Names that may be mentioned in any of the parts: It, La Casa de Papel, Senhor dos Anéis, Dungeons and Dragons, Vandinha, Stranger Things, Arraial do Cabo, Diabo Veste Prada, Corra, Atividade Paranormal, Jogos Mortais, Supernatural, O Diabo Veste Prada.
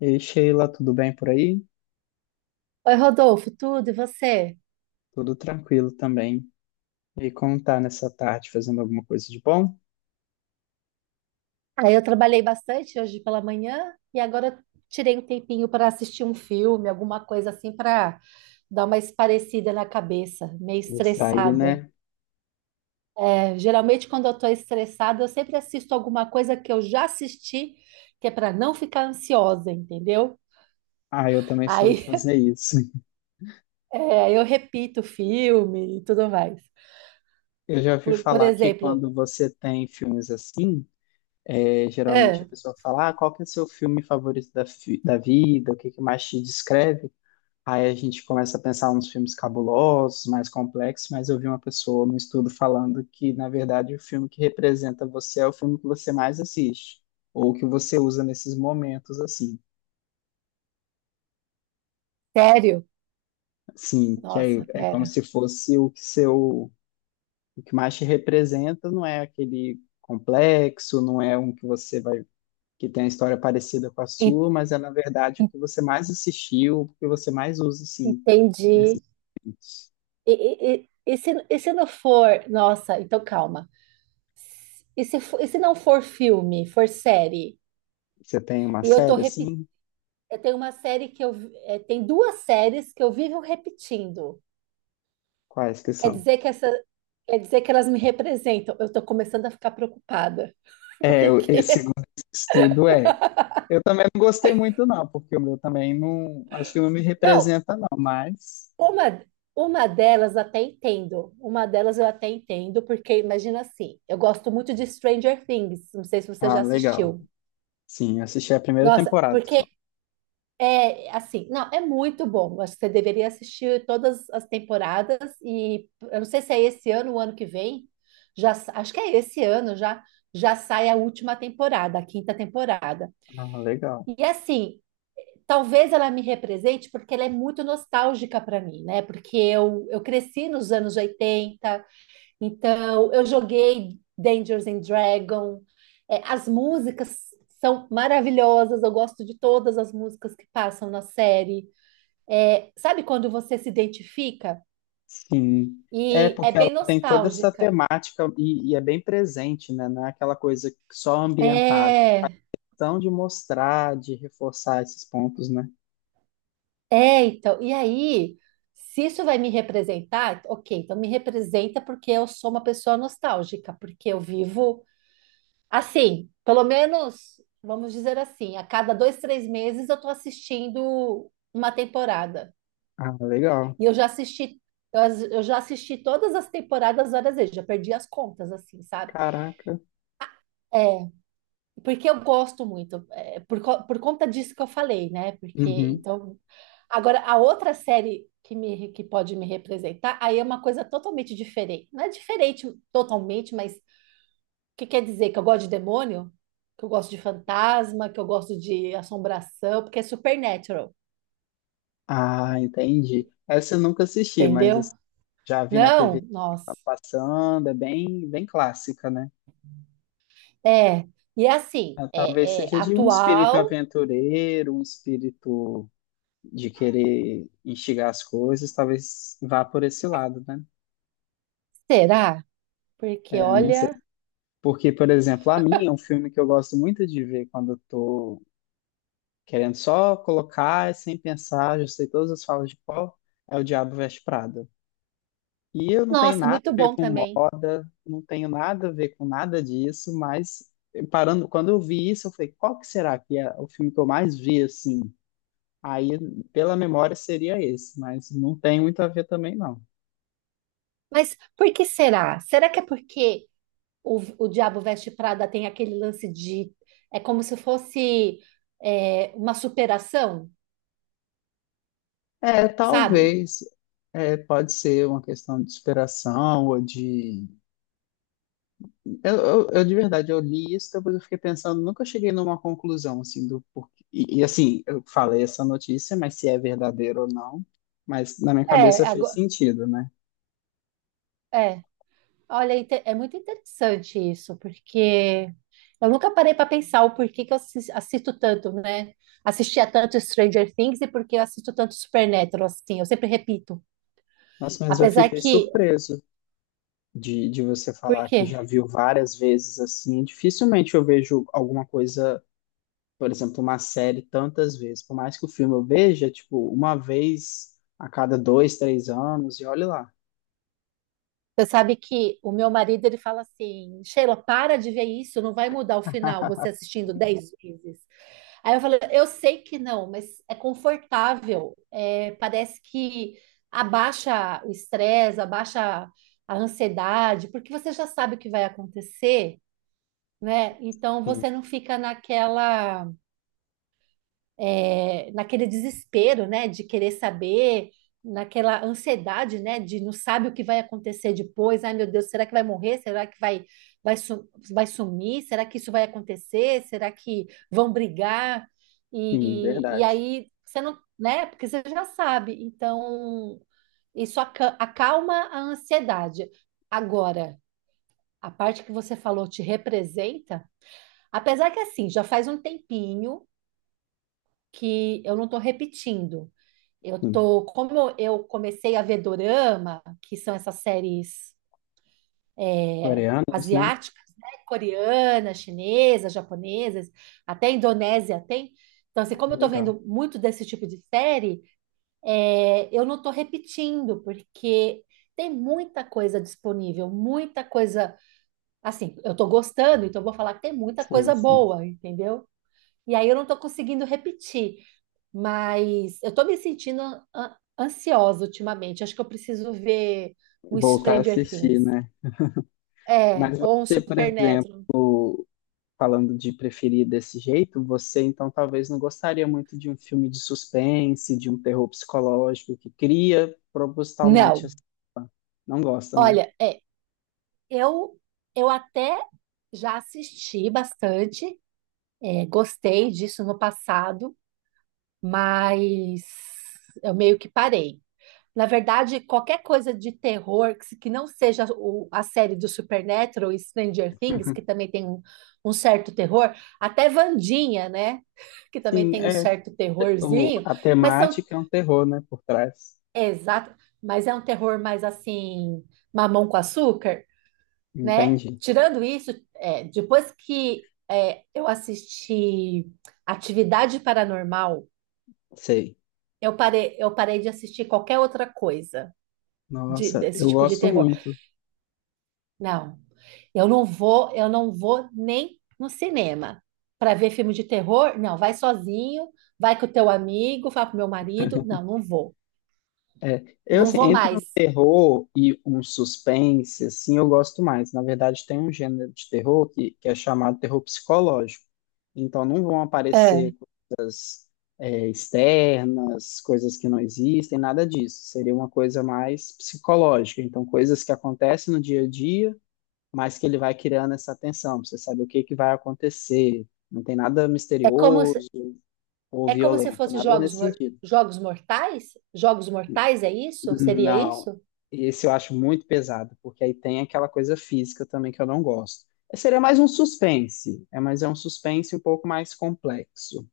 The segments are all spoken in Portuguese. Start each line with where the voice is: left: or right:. left: E Sheila, tudo bem por aí?
right: Oi, Rodolfo, tudo e você?
left: Tudo tranquilo também. E como tá nessa tarde, fazendo alguma coisa de bom?
right: Aí eu trabalhei bastante hoje pela manhã e agora eu tirei um tempinho para assistir um filme, alguma coisa assim para dar uma esparecida na cabeça, meio
left: Distrair,
right: estressada.
left: né?
right: É, geralmente quando eu estou estressada, eu sempre assisto alguma coisa que eu já assisti, que é para não ficar ansiosa, entendeu?
left: Ah, eu também sou de
right: Aí
left: fazer isso.
right: é, eu repito o filme e tudo mais.
left: Eu já ouvi
right: Por
left: falar que
right: exemplo,
left: quando você tem filmes assim, geralmente a
right: ah,
left: pessoa fala, ah, qual que é o seu filme favorito da, da vida? O que que mais te descreve? Aí a gente começa a pensar uns filmes cabulosos, mais complexos, mas eu vi uma pessoa num estudo falando que, na verdade, o filme que representa você é o filme que você mais assiste, ou que você usa nesses momentos, assim.
right: sério?
left: Assim, que aí
right: Nossa,
left: é como
right: pera.
left: se fosse o que seu, o que mais te representa, não é aquele complexo, não é um que você vai, que tem uma história parecida com a
right: En-
left: sua, mas é, na verdade, o
right: en-
left: que você mais assistiu, o que você mais usa, assim, nesses
right: Entendi.
left: momentos.
right: E se não for, nossa, então calma. E se, e se não for filme, for série?
left: Você tem uma
right: E eu tô
left: série,
right: repetindo.
left: assim?
right: Tem duas séries que eu vivo repetindo.
left: Quais que
right: Quer
left: são?
right: dizer que essa. Quer dizer que elas me representam. Eu tô começando a ficar preocupada.
left: É, esse
right: Porque.
left: segundo estudo é. Eu também não gostei muito, não, porque o meu também não. Acho que não me
right: Não,
left: representa, não, mas.
right: uma, uma delas até entendo. Uma delas eu até entendo, porque imagina assim, eu gosto muito de Stranger Things. Não sei se você
left: Ah,
right: já
left: legal.
right: assistiu.
left: Sim, assisti a primeira
right: Nossa,
left: temporada só.
right: porque é, assim, não, é muito bom. Acho que você deveria assistir todas as temporadas e eu não sei se é esse ano ou ano que vem. Acho que é esse ano já sai a última temporada, a quinta temporada.
left: Ah, legal.
right: E assim, talvez ela me represente porque ela é muito nostálgica para mim, né? Porque eu cresci nos anos 80, então eu joguei Dungeons and Dragons. É, as músicas são maravilhosas, eu gosto de todas as músicas que passam na série. É, sabe quando você se identifica?
left: Sim. É,
right: E é
left: porque ela
right: bem
left: tem toda essa
right: nostálgica.
left: temática e, é bem presente, né? Não é aquela coisa só ambientada.
right: É,
left: Então, de mostrar, de reforçar esses pontos, né?
right: então. E aí, se isso vai me representar, ok, então me representa porque eu sou uma pessoa nostálgica, porque eu vivo assim, pelo menos, vamos dizer assim, a cada dois, três meses eu estou assistindo uma temporada.
left: Ah, legal.
right: E eu já assisti, eu já assisti todas as temporadas várias vezes, já perdi as contas, assim, sabe?
left: Caraca.
right: É, porque eu gosto muito, é, por conta disso que eu falei, né? Porque,
left: Uhum.
right: então, agora, a outra série que pode me representar, aí é uma coisa totalmente diferente. Não é diferente totalmente, mas o que quer dizer? Que eu gosto de demônio? Que eu gosto de fantasma? Que eu gosto de assombração? Porque é supernatural,
left: Ah, entendi. Essa eu nunca assisti, mas
right: entendeu?
left: já vi na TV
right: Não? Nossa.
left: passando, é bem, bem clássica, né?
right: É, e assim,
left: Ah, talvez
right: é
left: seja de um espírito
right: atual,
left: aventureiro, um espírito de querer instigar as coisas, talvez vá por esse lado, né?
right: será? Porque,
left: É, eu não sei.
right: olha.
left: Porque, por exemplo, a minha é um filme que eu gosto muito de ver quando eu tô querendo só colocar sem pensar, já sei todas as falas de qual é o Diabo Veste Prada. E eu não tenho
right: Nossa,
left: nada
right: muito
left: a ver
right: bom
left: com
right: também.
left: moda, não tenho nada a ver com nada disso, mas parando, quando eu vi isso, eu falei, qual que será que é o filme que eu mais vi assim? Aí, pela memória, seria esse, mas não tem muito a ver também, não.
right: Mas por que será? Será que é porque o Diabo Veste Prada tem aquele lance de. É como se fosse é, uma superação,
left: É,
right: sabe?
left: talvez, é, pode ser uma questão de inspiração ou de eu, de verdade, eu li isso, depois eu fiquei pensando, nunca cheguei numa conclusão, assim, do porquê. Assim, eu falei essa notícia, mas se é verdadeiro ou não, mas na minha
right: É,
left: cabeça fez
right: agora,
left: sentido, né?
right: é. Olha, é muito interessante isso, porque eu nunca parei para pensar o porquê que eu assisto tanto, né? Assistia tanto Stranger Things e porque eu assisto tanto Supernatural, assim, eu sempre repito.
left: Nossa, mas eu
right: Apesar
left: fiquei
right: que.
left: surpreso de, você
right: Por
left: falar
right: quê?
left: que já viu várias vezes, assim, dificilmente eu vejo alguma coisa, por exemplo, uma série tantas vezes, por mais que o filme eu veja, tipo, uma vez a cada dois, três anos, e olha lá.
right: Você sabe que o meu marido ele fala assim, Sheila, para de ver isso, não vai mudar o final, você assistindo dez vezes. Aí eu falei, eu sei que não, mas é confortável, é, parece que abaixa o estresse, abaixa a ansiedade, porque você já sabe o que vai acontecer, né? Então
left: Sim,
right: você não fica naquela é, naquele desespero, né, de querer saber, naquela ansiedade, né, de não sabe o que vai acontecer depois. Ai, meu Deus, será que vai morrer? Será que vai, vai, vai sumir? Será que isso vai acontecer? Será que vão brigar?
left: sim,
right: E
left: verdade.
right: aí você não, né, porque você já sabe. Então, acalma a ansiedade. Agora, a parte que você falou te representa, apesar que assim, já faz um tempinho que eu não estou repetindo. Eu
left: Sim.
right: tô, como eu comecei a ver dorama, que são essas séries é,
left: Coreanos, né?
right: asiáticas, né? Coreana, chinesa, japonesas, até Indonésia tem. Então, assim, como eu tô
left: Legal.
right: vendo muito desse tipo de série, é, eu não tô repetindo, porque tem muita coisa disponível, muita coisa, assim, eu tô gostando, então eu vou falar que tem muita
left: Sim,
right: coisa
left: sim.
right: boa, entendeu? E aí eu não estou conseguindo repetir, mas eu estou me sentindo ansiosa ultimamente. Acho que eu preciso ver um
left: Voltar a
right: Stranger
left: assistir,
right: Things.
left: né?
right: É,
left: Mas
right: ou um
left: você, por exemplo,
right: Supernatural.
left: falando de preferir desse jeito, você então talvez não gostaria muito de um filme de suspense, de um terror psicológico que cria propositalmente,
right: Não,
left: assim. Não gosta, né?
right: olha, é, eu, eu até já assisti bastante, é, gostei disso no passado, mas eu meio que parei. Na verdade, qualquer coisa de terror que não seja a série do Supernatural e Stranger Things, que também tem um, um certo terror, até Vandinha, né? Que também
left: Sim,
right: tem um
left: é.
right: certo
left: O,
right: terrorzinho,
left: a
right: mas são
left: temática é um terror, né? Por trás.
right: exato, mas é um terror mais assim, mamão com açúcar, né?
left: Entendi.
right: Tirando isso, é, depois que é, eu assisti Atividade Paranormal,
left: Sei.
right: eu parei de assistir qualquer outra coisa
left: Nossa,
right: desse
left: eu
right: tipo de
left: gosto
right: terror.
left: muito.
right: Não. Eu não vou nem no cinema para ver filme de terror. Não, vai sozinho, vai com o teu amigo, vai com o meu marido. Não, não vou.
left: É, eu,
right: Não
left: assim,
right: vou
left: entre um
right: mais.
left: terror e um suspense, assim, eu gosto mais. Na verdade, tem um gênero de terror que, é chamado terror psicológico. Então, não vão aparecer,
right: É.
left: é, externas, coisas que não existem, nada disso. Seria uma coisa mais psicológica. Então, coisas que acontecem no dia a dia, mas que ele vai criando essa tensão. Pra você sabe o que que vai acontecer. Não tem nada
right: É como se,
left: misterioso ou
right: é como se
left: violento,
right: fosse
left: nada nesse sentido.
right: jogos mortais? Jogos mortais é isso? Seria
left: Não,
right: isso?
left: esse eu acho muito pesado, porque aí tem aquela coisa física também que eu não gosto. Seria mais um suspense, é, mas é um suspense um pouco mais complexo.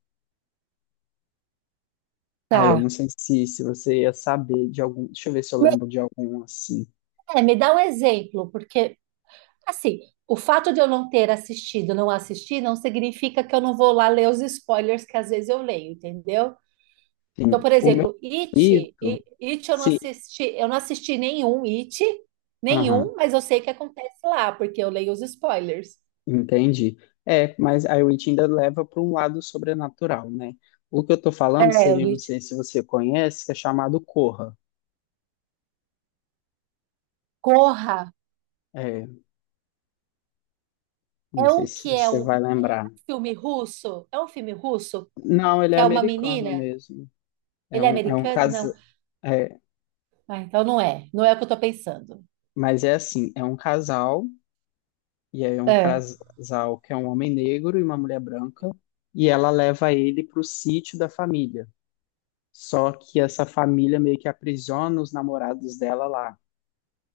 left: Ah, eu
right: Tá.
left: não sei se, se você ia saber de algum. Deixa eu ver se eu
right: Me
left: lembro de algum assim.
right: É, me dá um exemplo, porque assim, o fato de eu não ter assistido, não assistir, não significa que eu não vou lá ler os spoilers que às vezes eu leio, entendeu? Então,
left: Sim.
right: por
left: O meu
right: exemplo, It,
left: favorito.
right: It
left: Sim,
right: eu não assisti nenhum It,
left: aham,
right: nenhum, mas eu sei o que acontece lá, porque eu leio os spoilers.
left: entendi. É, mas a Witch ainda leva para um lado sobrenatural, né? O que eu tô falando
right: É, o
left: seria, não
right: It.
left: sei se você conhece, que é chamado Corra.
right: Corra
left: É, não
right: é
left: sei
right: um
left: se
right: que é
left: você
right: um
left: vai lembrar.
right: filme russo, é um filme russo
left: Não, ele
right: que
left: é
right: é uma
left: americano
right: menina,
left: mesmo.
right: ele é
left: É um
right: americano?
left: casal.
right: Não.
left: É,
right: Ah, então não é, não é o que eu tô pensando.
left: mas é assim, é um casal, e aí é um
right: É,
left: casal que é um homem negro e uma mulher branca, e ela leva ele para o sítio da família. Só que essa família meio que aprisiona os namorados dela lá.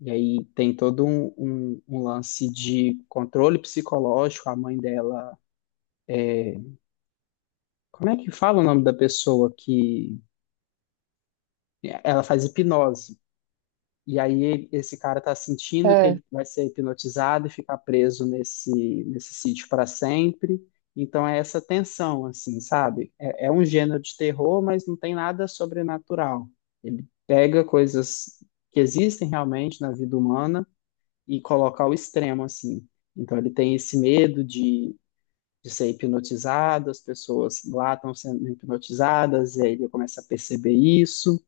left: E aí tem todo um, um lance de controle psicológico. A mãe dela. Como é que fala o nome da pessoa que. Ela faz hipnose. E aí esse cara tá sentindo que
right: é.
left: ele vai ser hipnotizado e ficar preso nesse sítio para sempre. Então é essa tensão, assim, sabe? É, é um gênero de terror, mas não tem nada sobrenatural. Ele pega coisas que existem realmente na vida humana e coloca ao extremo, assim. Então ele tem esse medo de ser hipnotizado, as pessoas lá estão sendo hipnotizadas, e aí ele começa a perceber isso.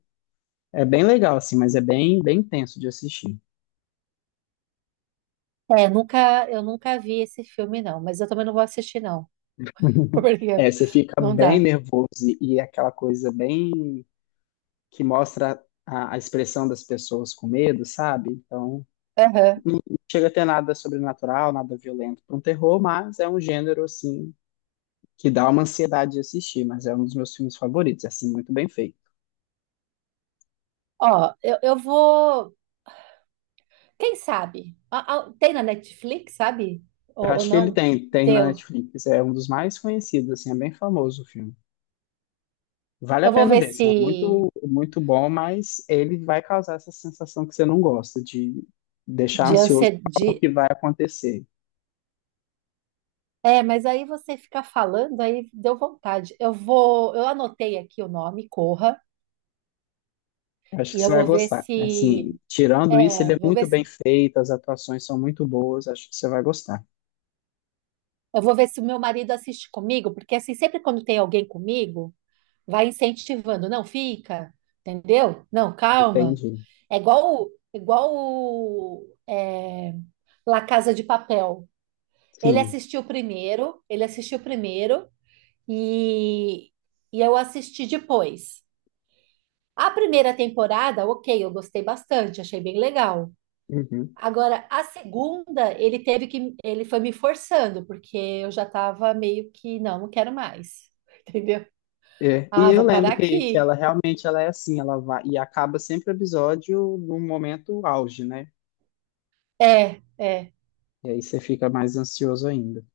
left: É bem legal, assim, mas é bem, bem tenso de assistir.
right: É, nunca, eu nunca vi esse filme, não, mas eu também não vou assistir, não, porque
left: É, você fica
right: não
left: bem
right: dá.
left: nervoso e, é aquela coisa bem que mostra a expressão das pessoas com medo, sabe? Então,
right: Aham.
left: não chega a ter nada sobrenatural, nada violento para um terror, mas é um gênero, assim, que dá uma ansiedade de assistir, mas é um dos meus filmes favoritos, é, assim, muito bem feito.
right: Ó, eu vou. Quem sabe? Tem na Netflix, sabe?
left: Eu
right: Ou
left: acho que ele
right: não?
left: tem, tem na
right: Teu.
left: Netflix, é um dos mais conhecidos, assim, é bem famoso o filme. Vale a
right: Eu vou
left: pena
right: ver
left: ver, assim, é
right: se
left: muito, muito bom, mas ele vai causar essa sensação que você não gosta, de deixar
right: de
left: ansioso por algo
right: ansiedade.
left: que vai acontecer.
right: É, mas aí você ficar falando, aí deu vontade. Eu vou, eu anotei aqui o nome, Corra,
left: Eu acho que
right: e eu
left: você vai
right: vou ver
left: gostar.
right: se,
left: Assim, tirando isso, ele
right: é,
left: é
right: vou ver
left: muito
right: se,
left: bem feito, as atuações são muito boas, acho que você vai gostar.
right: eu vou ver se o meu marido assiste comigo, porque assim, sempre quando tem alguém comigo, vai incentivando, não fica, entendeu? Não, calma.
left: Entendi.
right: É igual, igual o, é, La Casa de Papel.
left: Sim.
right: Ele assistiu primeiro e, e eu assisti depois. A primeira temporada, ok, eu gostei bastante, achei bem legal.
left: Uhum.
right: Agora, a segunda, ele teve que, ele foi me forçando, porque eu já estava meio que, não, não quero mais, entendeu?
left: É, e
right: Ah,
left: eu
right: vou
left: lembro
right: parar
left: que
right: aqui.
left: ela realmente ela é assim, ela vai e acaba sempre o episódio num momento auge, né?
right: É, é,
left: E aí você fica mais ansioso ainda.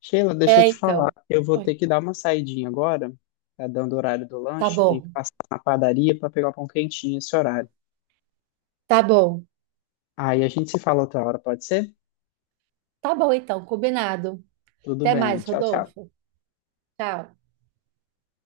left: Sheila, deixa eu te falar,
right: então.
left: eu vou ter
right: Oi,
left: que dar uma saidinha agora, tá dando o horário do
right: tá
left: lanche, tem que
right: bom,
left: passar na padaria para pegar o pão quentinho esse horário.
right: tá bom,
left: Aí a gente se fala outra hora, pode ser?
right: tá bom, então, combinado.
left: Tudo
right: Até
left: bem,
right: mais,
left: tchau, tchau.
right: Rodolfo. Tchau.